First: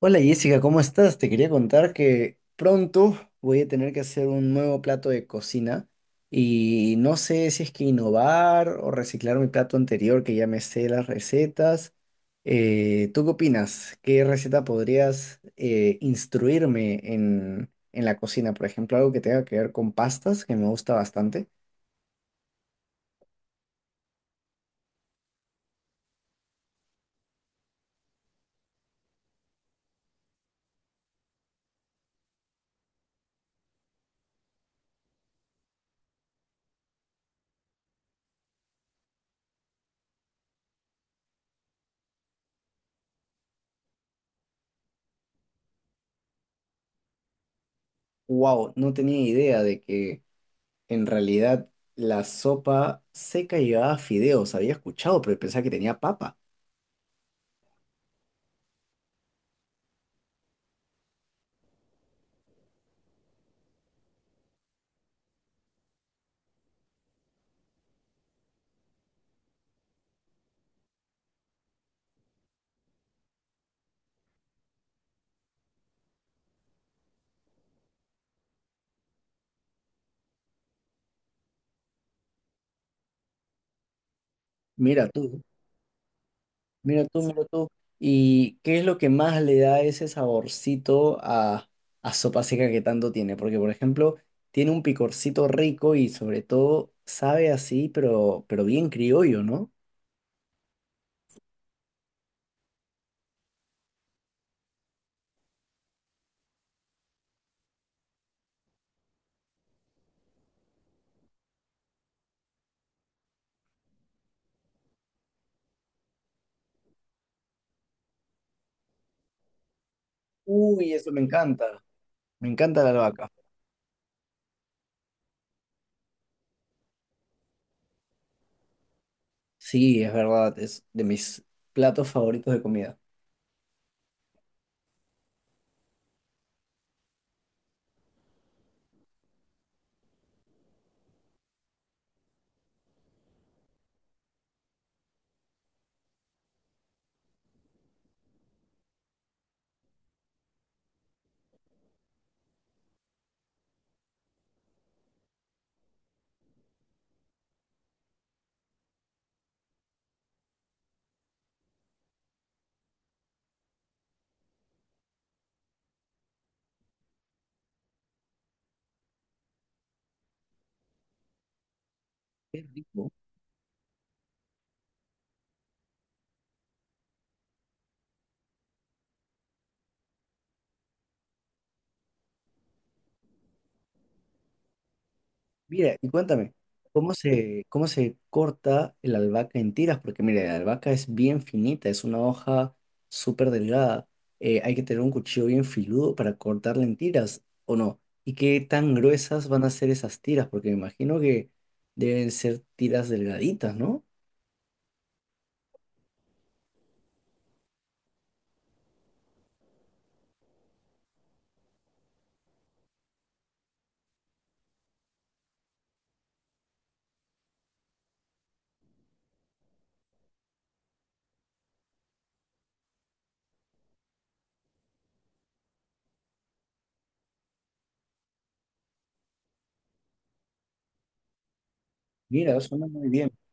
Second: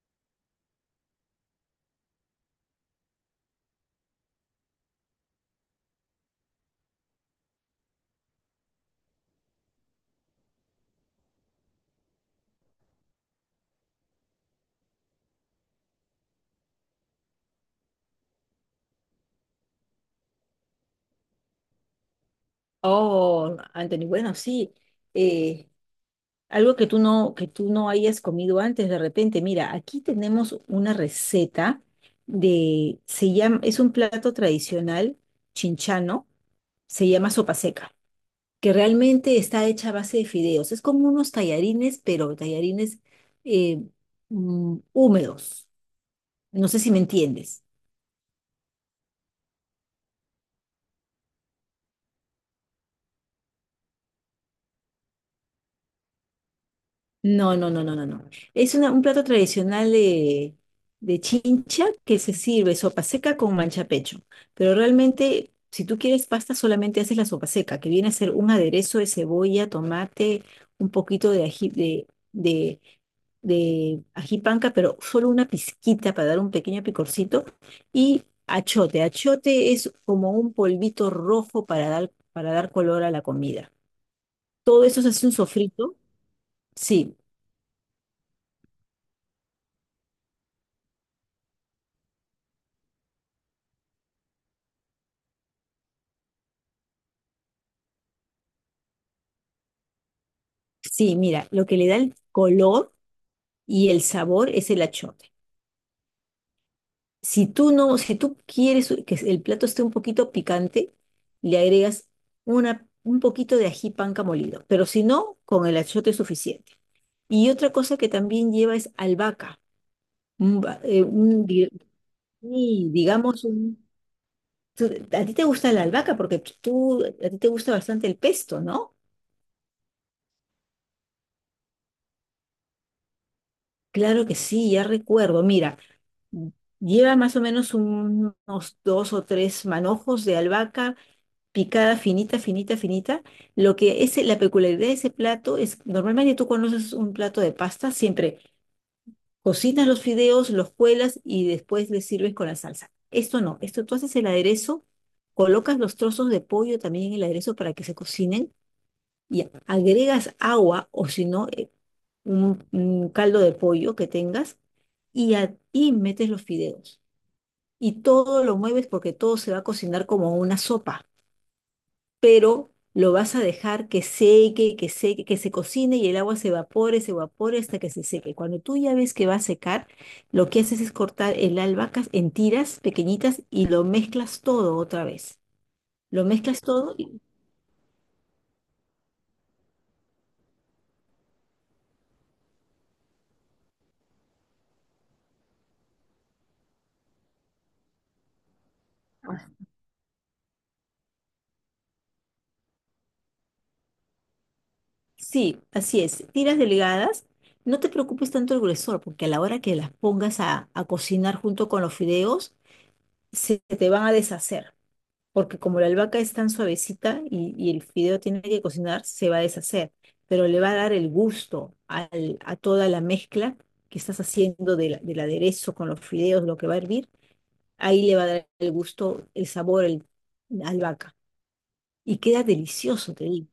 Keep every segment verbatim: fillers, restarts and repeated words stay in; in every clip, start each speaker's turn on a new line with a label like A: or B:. A: Hola Jessica, ¿cómo estás? Te quería contar que pronto voy a tener que hacer un nuevo plato de cocina y no sé si es que innovar o reciclar mi plato anterior que ya me sé las recetas. Eh, ¿tú qué opinas? ¿Qué receta podrías eh, instruirme en, en la cocina? Por ejemplo, algo que tenga que ver con pastas, que me gusta bastante.
B: Oh, Anthony, bueno, sí. eh, Algo que tú no, que tú no hayas comido antes de repente. Mira, aquí tenemos una receta de, se llama, es un plato tradicional chinchano, se llama sopa seca, que realmente está hecha a base de fideos. Es como unos tallarines, pero tallarines eh, mm, húmedos. No sé si me entiendes.
A: Wow, no tenía idea de que en realidad la sopa seca llevaba fideos. Había escuchado, pero pensaba que tenía papa.
B: No, no, no, no, no, no. Es una- un plato tradicional de, de Chincha que se sirve sopa seca con mancha pecho. Pero realmente, si tú quieres pasta, solamente haces la sopa seca, que viene a ser un aderezo de cebolla, tomate, un poquito de ají, de, de, de ají panca, pero solo una pizquita para dar un pequeño picorcito. Y achote. Achote es como un polvito rojo para dar, para dar color a la comida. Todo eso
A: Mira
B: se hace un
A: tú,
B: sofrito.
A: mira
B: Sí.
A: tú, mira tú. ¿Y qué es lo que más le da ese saborcito a, a sopa seca que tanto tiene? Porque, por ejemplo, tiene un picorcito rico y sobre todo sabe así, pero, pero bien criollo, ¿no?
B: Sí, mira, lo que le da el color y el sabor es el achote. Si tú no, si tú quieres que el plato esté un poquito picante, le agregas una, un poquito de ají panca molido, pero si no, con el achote es suficiente. Y otra cosa que también lleva es albahaca. Un, ba-
A: Uy,
B: eh,
A: eso me
B: un di-
A: encanta. Me encanta la
B: Y
A: albahaca.
B: digamos, un- tú- a ti te gusta la albahaca porque tú, a ti te gusta bastante el pesto, ¿no?
A: Sí, es verdad, es de mis platos favoritos de comida.
B: Claro que sí, ya recuerdo. Mira. Lleva más o menos un- unos dos o tres manojos de albahaca picada finita, finita, finita. Lo que es la peculiaridad de ese plato es, normalmente tú conoces un plato de pasta, siempre cocinas los fideos, los cuelas y después les sirves con la salsa. Esto no, esto tú haces el aderezo, colocas los trozos de pollo también en el aderezo para que se cocinen y agregas agua o si no, eh, un, un caldo de pollo que tengas y, a- y metes los fideos y todo lo mueves porque todo se va a cocinar como una sopa,
A: Qué
B: pero
A: rico.
B: lo vas a dejar que seque, que seque, que se cocine y el agua se evapore, se evapore hasta que se seque. Cuando tú ya ves que va a secar, lo que haces es cortar el albahaca en tiras pequeñitas y lo mezclas todo otra vez.
A: Mira, y
B: Lo
A: cuéntame,
B: mezclas todo
A: ¿cómo
B: y
A: se, cómo se corta el albahaca en tiras? Porque mira, la albahaca es bien finita, es una hoja súper delgada. Eh, hay que tener un cuchillo bien filudo para cortarla en tiras, ¿o no? ¿Y qué tan gruesas van a ser esas tiras? Porque me imagino que deben ser tiras delgaditas, ¿no?
B: sí, así es, tiras delgadas. No te preocupes tanto el gruesor, porque a la hora que las pongas a, a cocinar junto con los fideos, se te van a deshacer. Porque como la albahaca es tan suavecita y, y el fideo tiene que cocinar, se va a deshacer, pero le va a dar el gusto al- a toda la mezcla que estás haciendo de la- del aderezo con los fideos, lo que va a hervir, ahí le va a dar el gusto, el sabor, el, la albahaca. Y queda
A: Mira, suena muy
B: delicioso, te
A: bien,
B: digo.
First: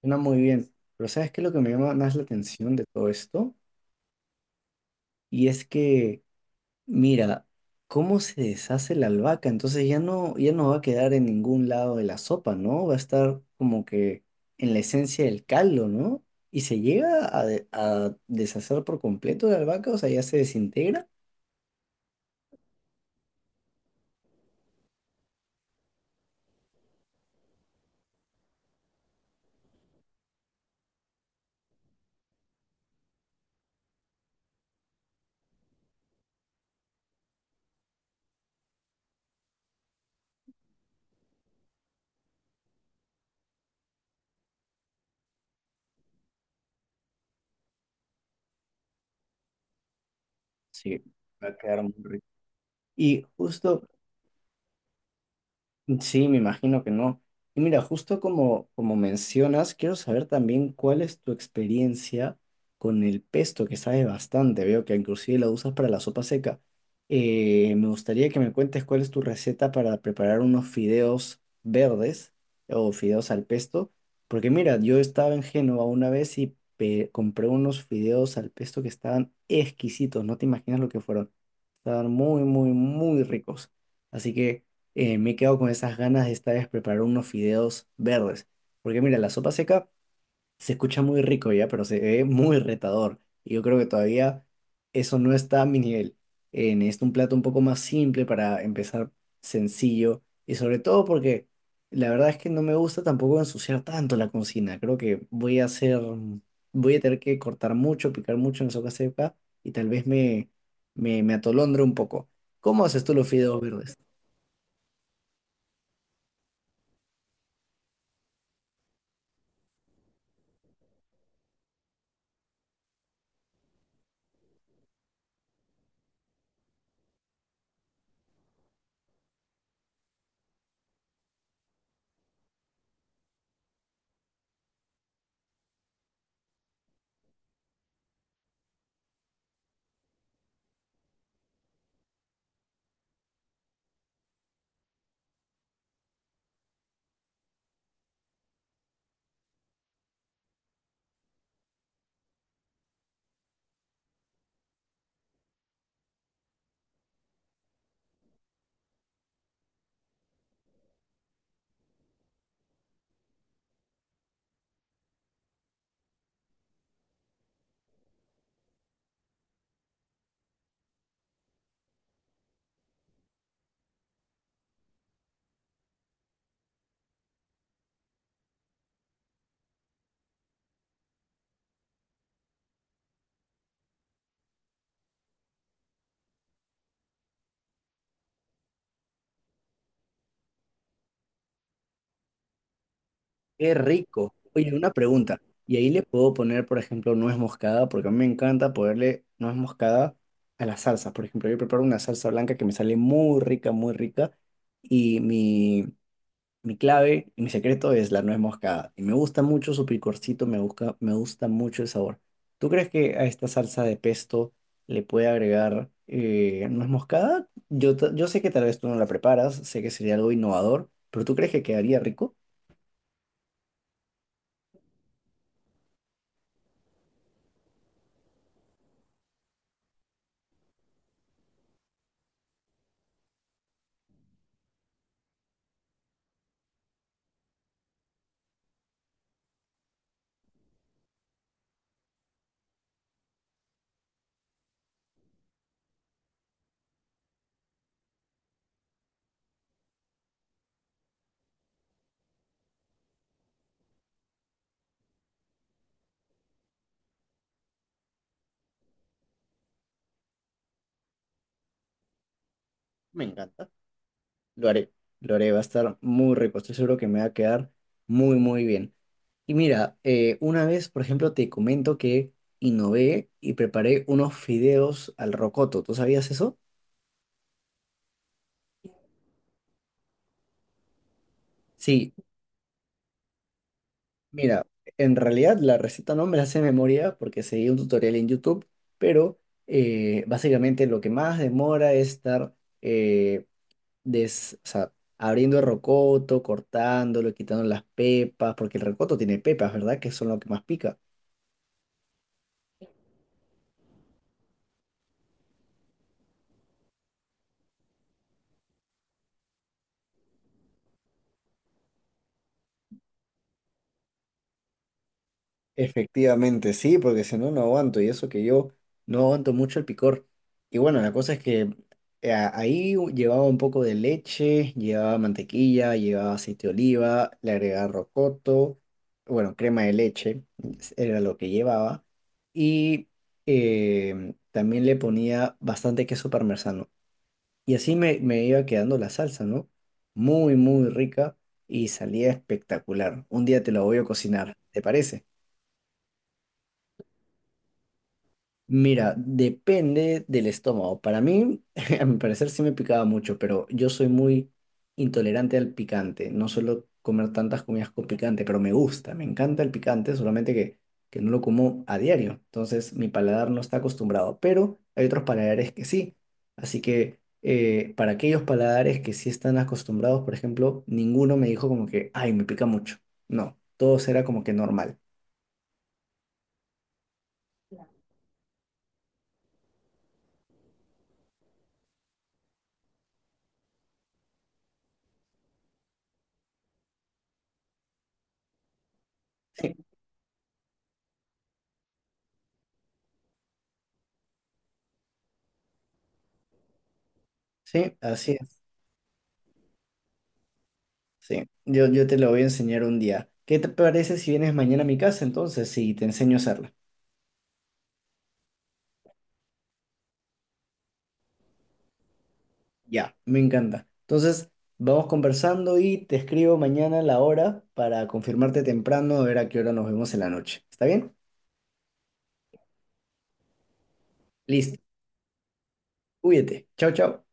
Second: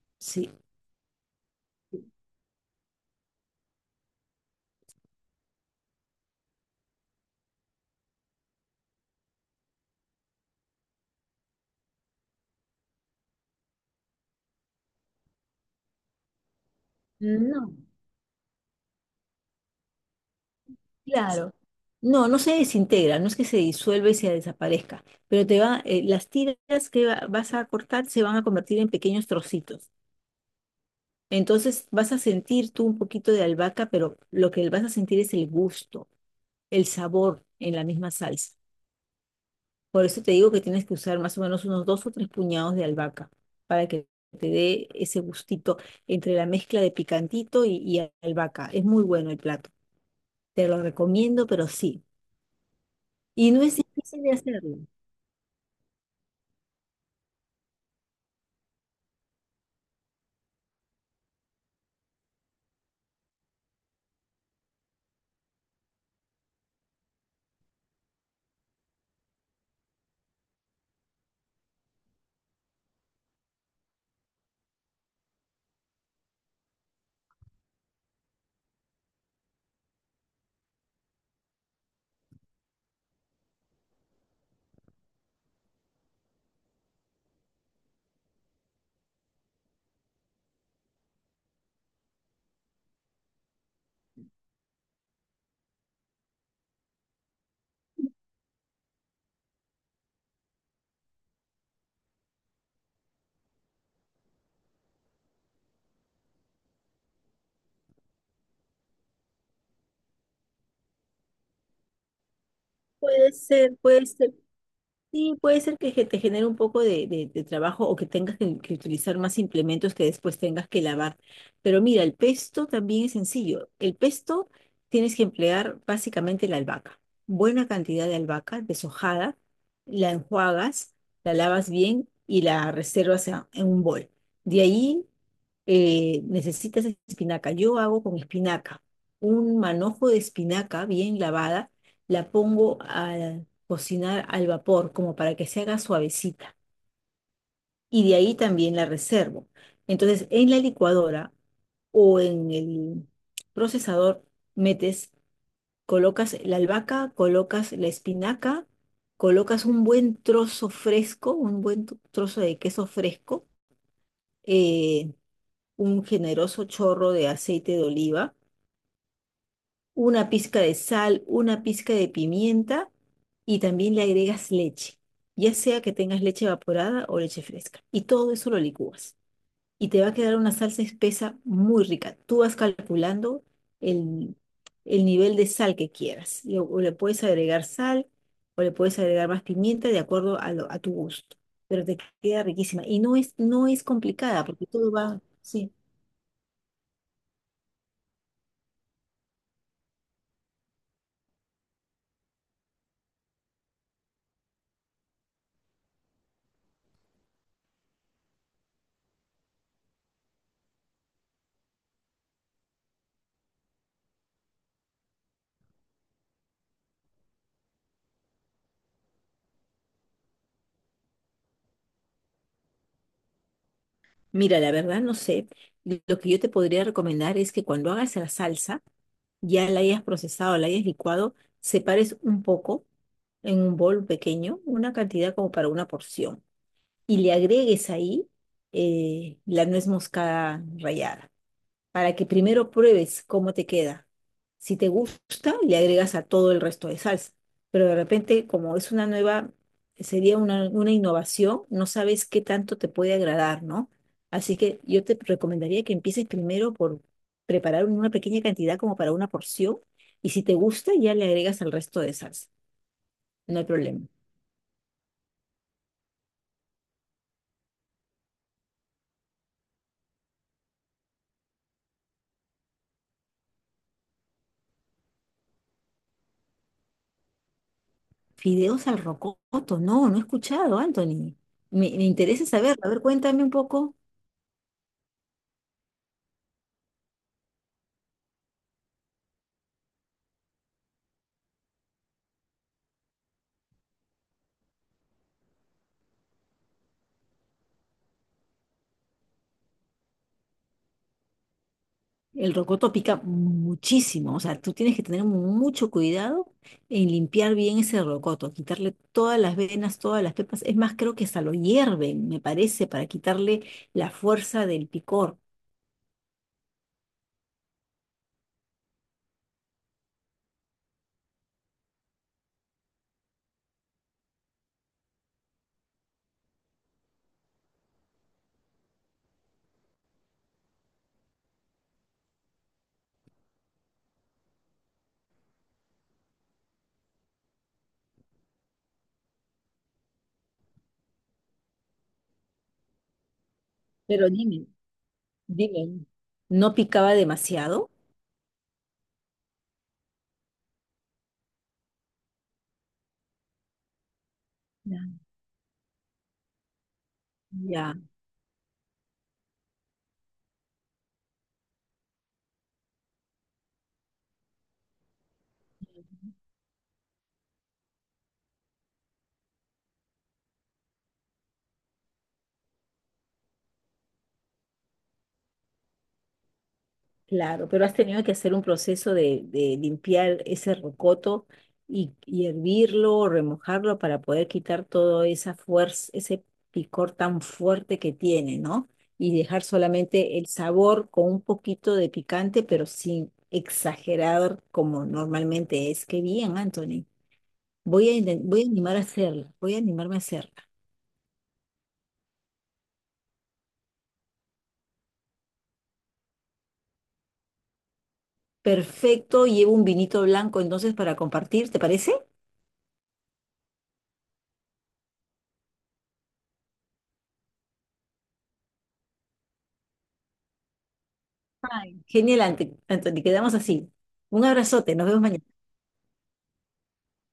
A: suena muy
B: Sí.
A: bien. Pero ¿sabes qué es lo que me llama más la atención de todo esto? Y es que mira, cómo se deshace la albahaca, entonces ya no, ya no va a quedar en ningún lado de la sopa, ¿no? Va a estar como que en la esencia del caldo, ¿no? ¿Y se llega a, de-
B: No,
A: a deshacer por completo la albahaca? O sea, ya se desintegra.
B: claro. No, no se desintegra, no es que se disuelva y se desaparezca, pero te va, eh, las tiras que va- vas a cortar se van a convertir en pequeños trocitos. Entonces vas a sentir tú un poquito de albahaca, pero lo que vas a sentir es el gusto, el sabor en la misma salsa. Por eso te digo que tienes que usar más o menos unos dos o tres puñados de albahaca para que te dé ese gustito entre la mezcla de picantito y, y albahaca. Es muy bueno el plato. Te lo
A: Sí,
B: recomiendo,
A: va a
B: pero
A: quedar muy
B: sí.
A: rico. Y
B: Y no es
A: justo
B: difícil de hacerlo.
A: sí, me imagino que no. Y mira, justo como, como mencionas, quiero saber también cuál es tu experiencia con el pesto, que sabe bastante. Veo que inclusive lo usas para la sopa seca. Eh, me gustaría que me cuentes cuál es tu receta para preparar unos fideos verdes o fideos al pesto. Porque mira, yo estaba en Génova una vez y pe- compré unos fideos al pesto que estaban exquisitos. No te imaginas lo que fueron. Estaban muy, muy, muy ricos. Así que eh, me he quedado con esas ganas de esta vez preparar unos fideos verdes. Porque mira, la sopa seca se escucha muy rico ya, pero se ve muy retador. Y yo creo que todavía eso no está a mi nivel. Eh, necesito un plato un poco más simple para empezar sencillo. Y sobre todo porque la verdad es que no me gusta tampoco ensuciar tanto la cocina. Creo que voy a hacer, voy a tener que cortar mucho, picar mucho en sopa seca y tal vez me, me, me atolondre un poco. ¿Cómo haces tú los
B: Puede
A: fideos
B: ser,
A: verdes?
B: puede ser. Sí, puede ser que ge- te genere un poco de, de- de trabajo o que tengas que, que utilizar más implementos que después tengas que lavar. Pero mira, el pesto también es sencillo. El pesto tienes que emplear básicamente la albahaca. Buena cantidad de albahaca deshojada, la enjuagas, la lavas bien y la reservas en en un bol. De ahí eh, necesitas espinaca. Yo hago con espinaca. Un manojo de espinaca bien lavada, la pongo a cocinar al vapor como para que se haga suavecita. Y de ahí también la reservo. Entonces, en la licuadora o en el procesador metes, colocas la albahaca, colocas la espinaca, colocas un buen trozo fresco, un buen tu- trozo de queso fresco, eh, un generoso chorro de aceite de oliva, una pizca de sal, una pizca de pimienta y también le agregas leche, ya sea que tengas leche evaporada o leche fresca. Y todo eso lo licúas y te va a quedar una salsa espesa muy rica. Tú vas calculando el, el nivel de sal que quieras. Y O o le puedes agregar sal o le puedes agregar más pimienta de acuerdo a, lo- a tu gusto. Pero te queda riquísima. Y no es, no
A: Qué
B: es
A: rico.
B: complicada porque
A: Oye, una
B: todo va,
A: pregunta.
B: sí.
A: Y ahí le puedo poner, por ejemplo, nuez moscada, porque a mí me encanta ponerle nuez moscada a las salsas. Por ejemplo, yo preparo una salsa blanca que me sale muy rica, muy rica. Y mi, mi clave y mi secreto es la nuez moscada. Y me gusta mucho su picorcito, me gusta, me gusta mucho el sabor. ¿Tú crees que a esta salsa de pesto le puede agregar eh, nuez moscada? Yo, ta- yo sé que tal vez tú no la preparas, sé que sería algo innovador, pero ¿tú crees que quedaría rico?
B: Mira, la verdad no sé. Lo que yo te podría recomendar es que cuando hagas la salsa, ya la hayas procesado, la hayas licuado, separes un poco en un bol pequeño, una cantidad como para una porción, y le agregues ahí eh, la nuez moscada rallada para que primero pruebes cómo te queda. Si te gusta, le agregas a todo el resto de salsa. Pero de repente, como es una nueva, sería una, una innovación, no sabes qué tanto te puede agradar, ¿no? Así que yo te recomendaría que empieces primero por preparar una pequeña cantidad como para una porción y si te gusta ya le agregas al resto de salsa.
A: Me
B: No hay
A: encanta.
B: problema.
A: Lo haré, lo haré, va a estar muy rico, estoy seguro que me va a quedar muy, muy bien. Y mira, eh, una vez, por ejemplo, te comento que innové y preparé unos fideos al rocoto, ¿tú sabías eso?
B: Fideos al rocoto, no, no he escuchado, Anthony. Me, me
A: Sí,
B: interesa saber, a ver, cuéntame un poco.
A: mira, en realidad la receta no me la sé de memoria porque seguí un tutorial en YouTube, pero eh, básicamente lo que más demora es estar eh, des- o sea, abriendo el rocoto, cortándolo, quitando las pepas, porque el rocoto tiene pepas, ¿verdad? Que son lo que más pica.
B: El rocoto pica muchísimo, o sea, tú tienes que tener mucho cuidado en limpiar bien ese rocoto, quitarle todas las venas, todas las pepas. Es más, creo que hasta lo hierven, me parece, para quitarle la fuerza del picor.
A: Efectivamente, sí, porque si no, no aguanto. Y eso que yo no aguanto mucho el picor. Y bueno, la cosa es que eh, ahí llevaba un poco de leche, llevaba mantequilla, llevaba aceite de oliva, le agregaba rocoto, bueno, crema de leche, era lo que llevaba. Y eh, también le ponía bastante queso parmesano. Y así me, me iba quedando la salsa, ¿no? Muy, muy rica y salía espectacular. Un día te lo voy a
B: Pero
A: cocinar,
B: dime,
A: ¿te parece?
B: dime, ¿no picaba demasiado?
A: Mira, depende del estómago. Para mí, a mi parecer sí me picaba mucho, pero yo soy muy
B: Ya.
A: intolerante al picante. No suelo comer tantas comidas
B: Ya.
A: con picante, pero me gusta, me encanta el picante, solamente que, que no lo como a diario. Entonces mi paladar no está acostumbrado, pero hay otros paladares que sí. Así que eh, para aquellos paladares que sí están acostumbrados, por ejemplo, ninguno me dijo como que, ay, me pica mucho. No, todo era como que normal.
B: Claro, pero has tenido que hacer un proceso de, de limpiar ese rocoto y, y hervirlo o remojarlo para poder quitar toda esa fuerza, ese picor tan fuerte que tiene, ¿no? Y dejar
A: Sí,
B: solamente el sabor con un poquito de picante, pero sin exagerar como normalmente es. Qué bien, Anthony.
A: sí,
B: Voy a,
A: así
B: inten- voy
A: es.
B: a animar a hacerla, voy a animarme a hacerla.
A: Sí, yo, yo te lo voy a enseñar un día. ¿Qué te parece si vienes mañana a mi casa entonces? Sí, te enseño a hacerla.
B: Perfecto, llevo un vinito blanco entonces para compartir, ¿te parece?
A: Ya, me encanta. Entonces, vamos conversando y te escribo mañana la hora para confirmarte temprano, a ver a qué hora nos vemos en la noche. ¿Está bien?
B: Genial, Ante- Anthony. Quedamos así. Un
A: Listo.
B: abrazote. Nos vemos mañana.
A: Cuídate. Chao, chao.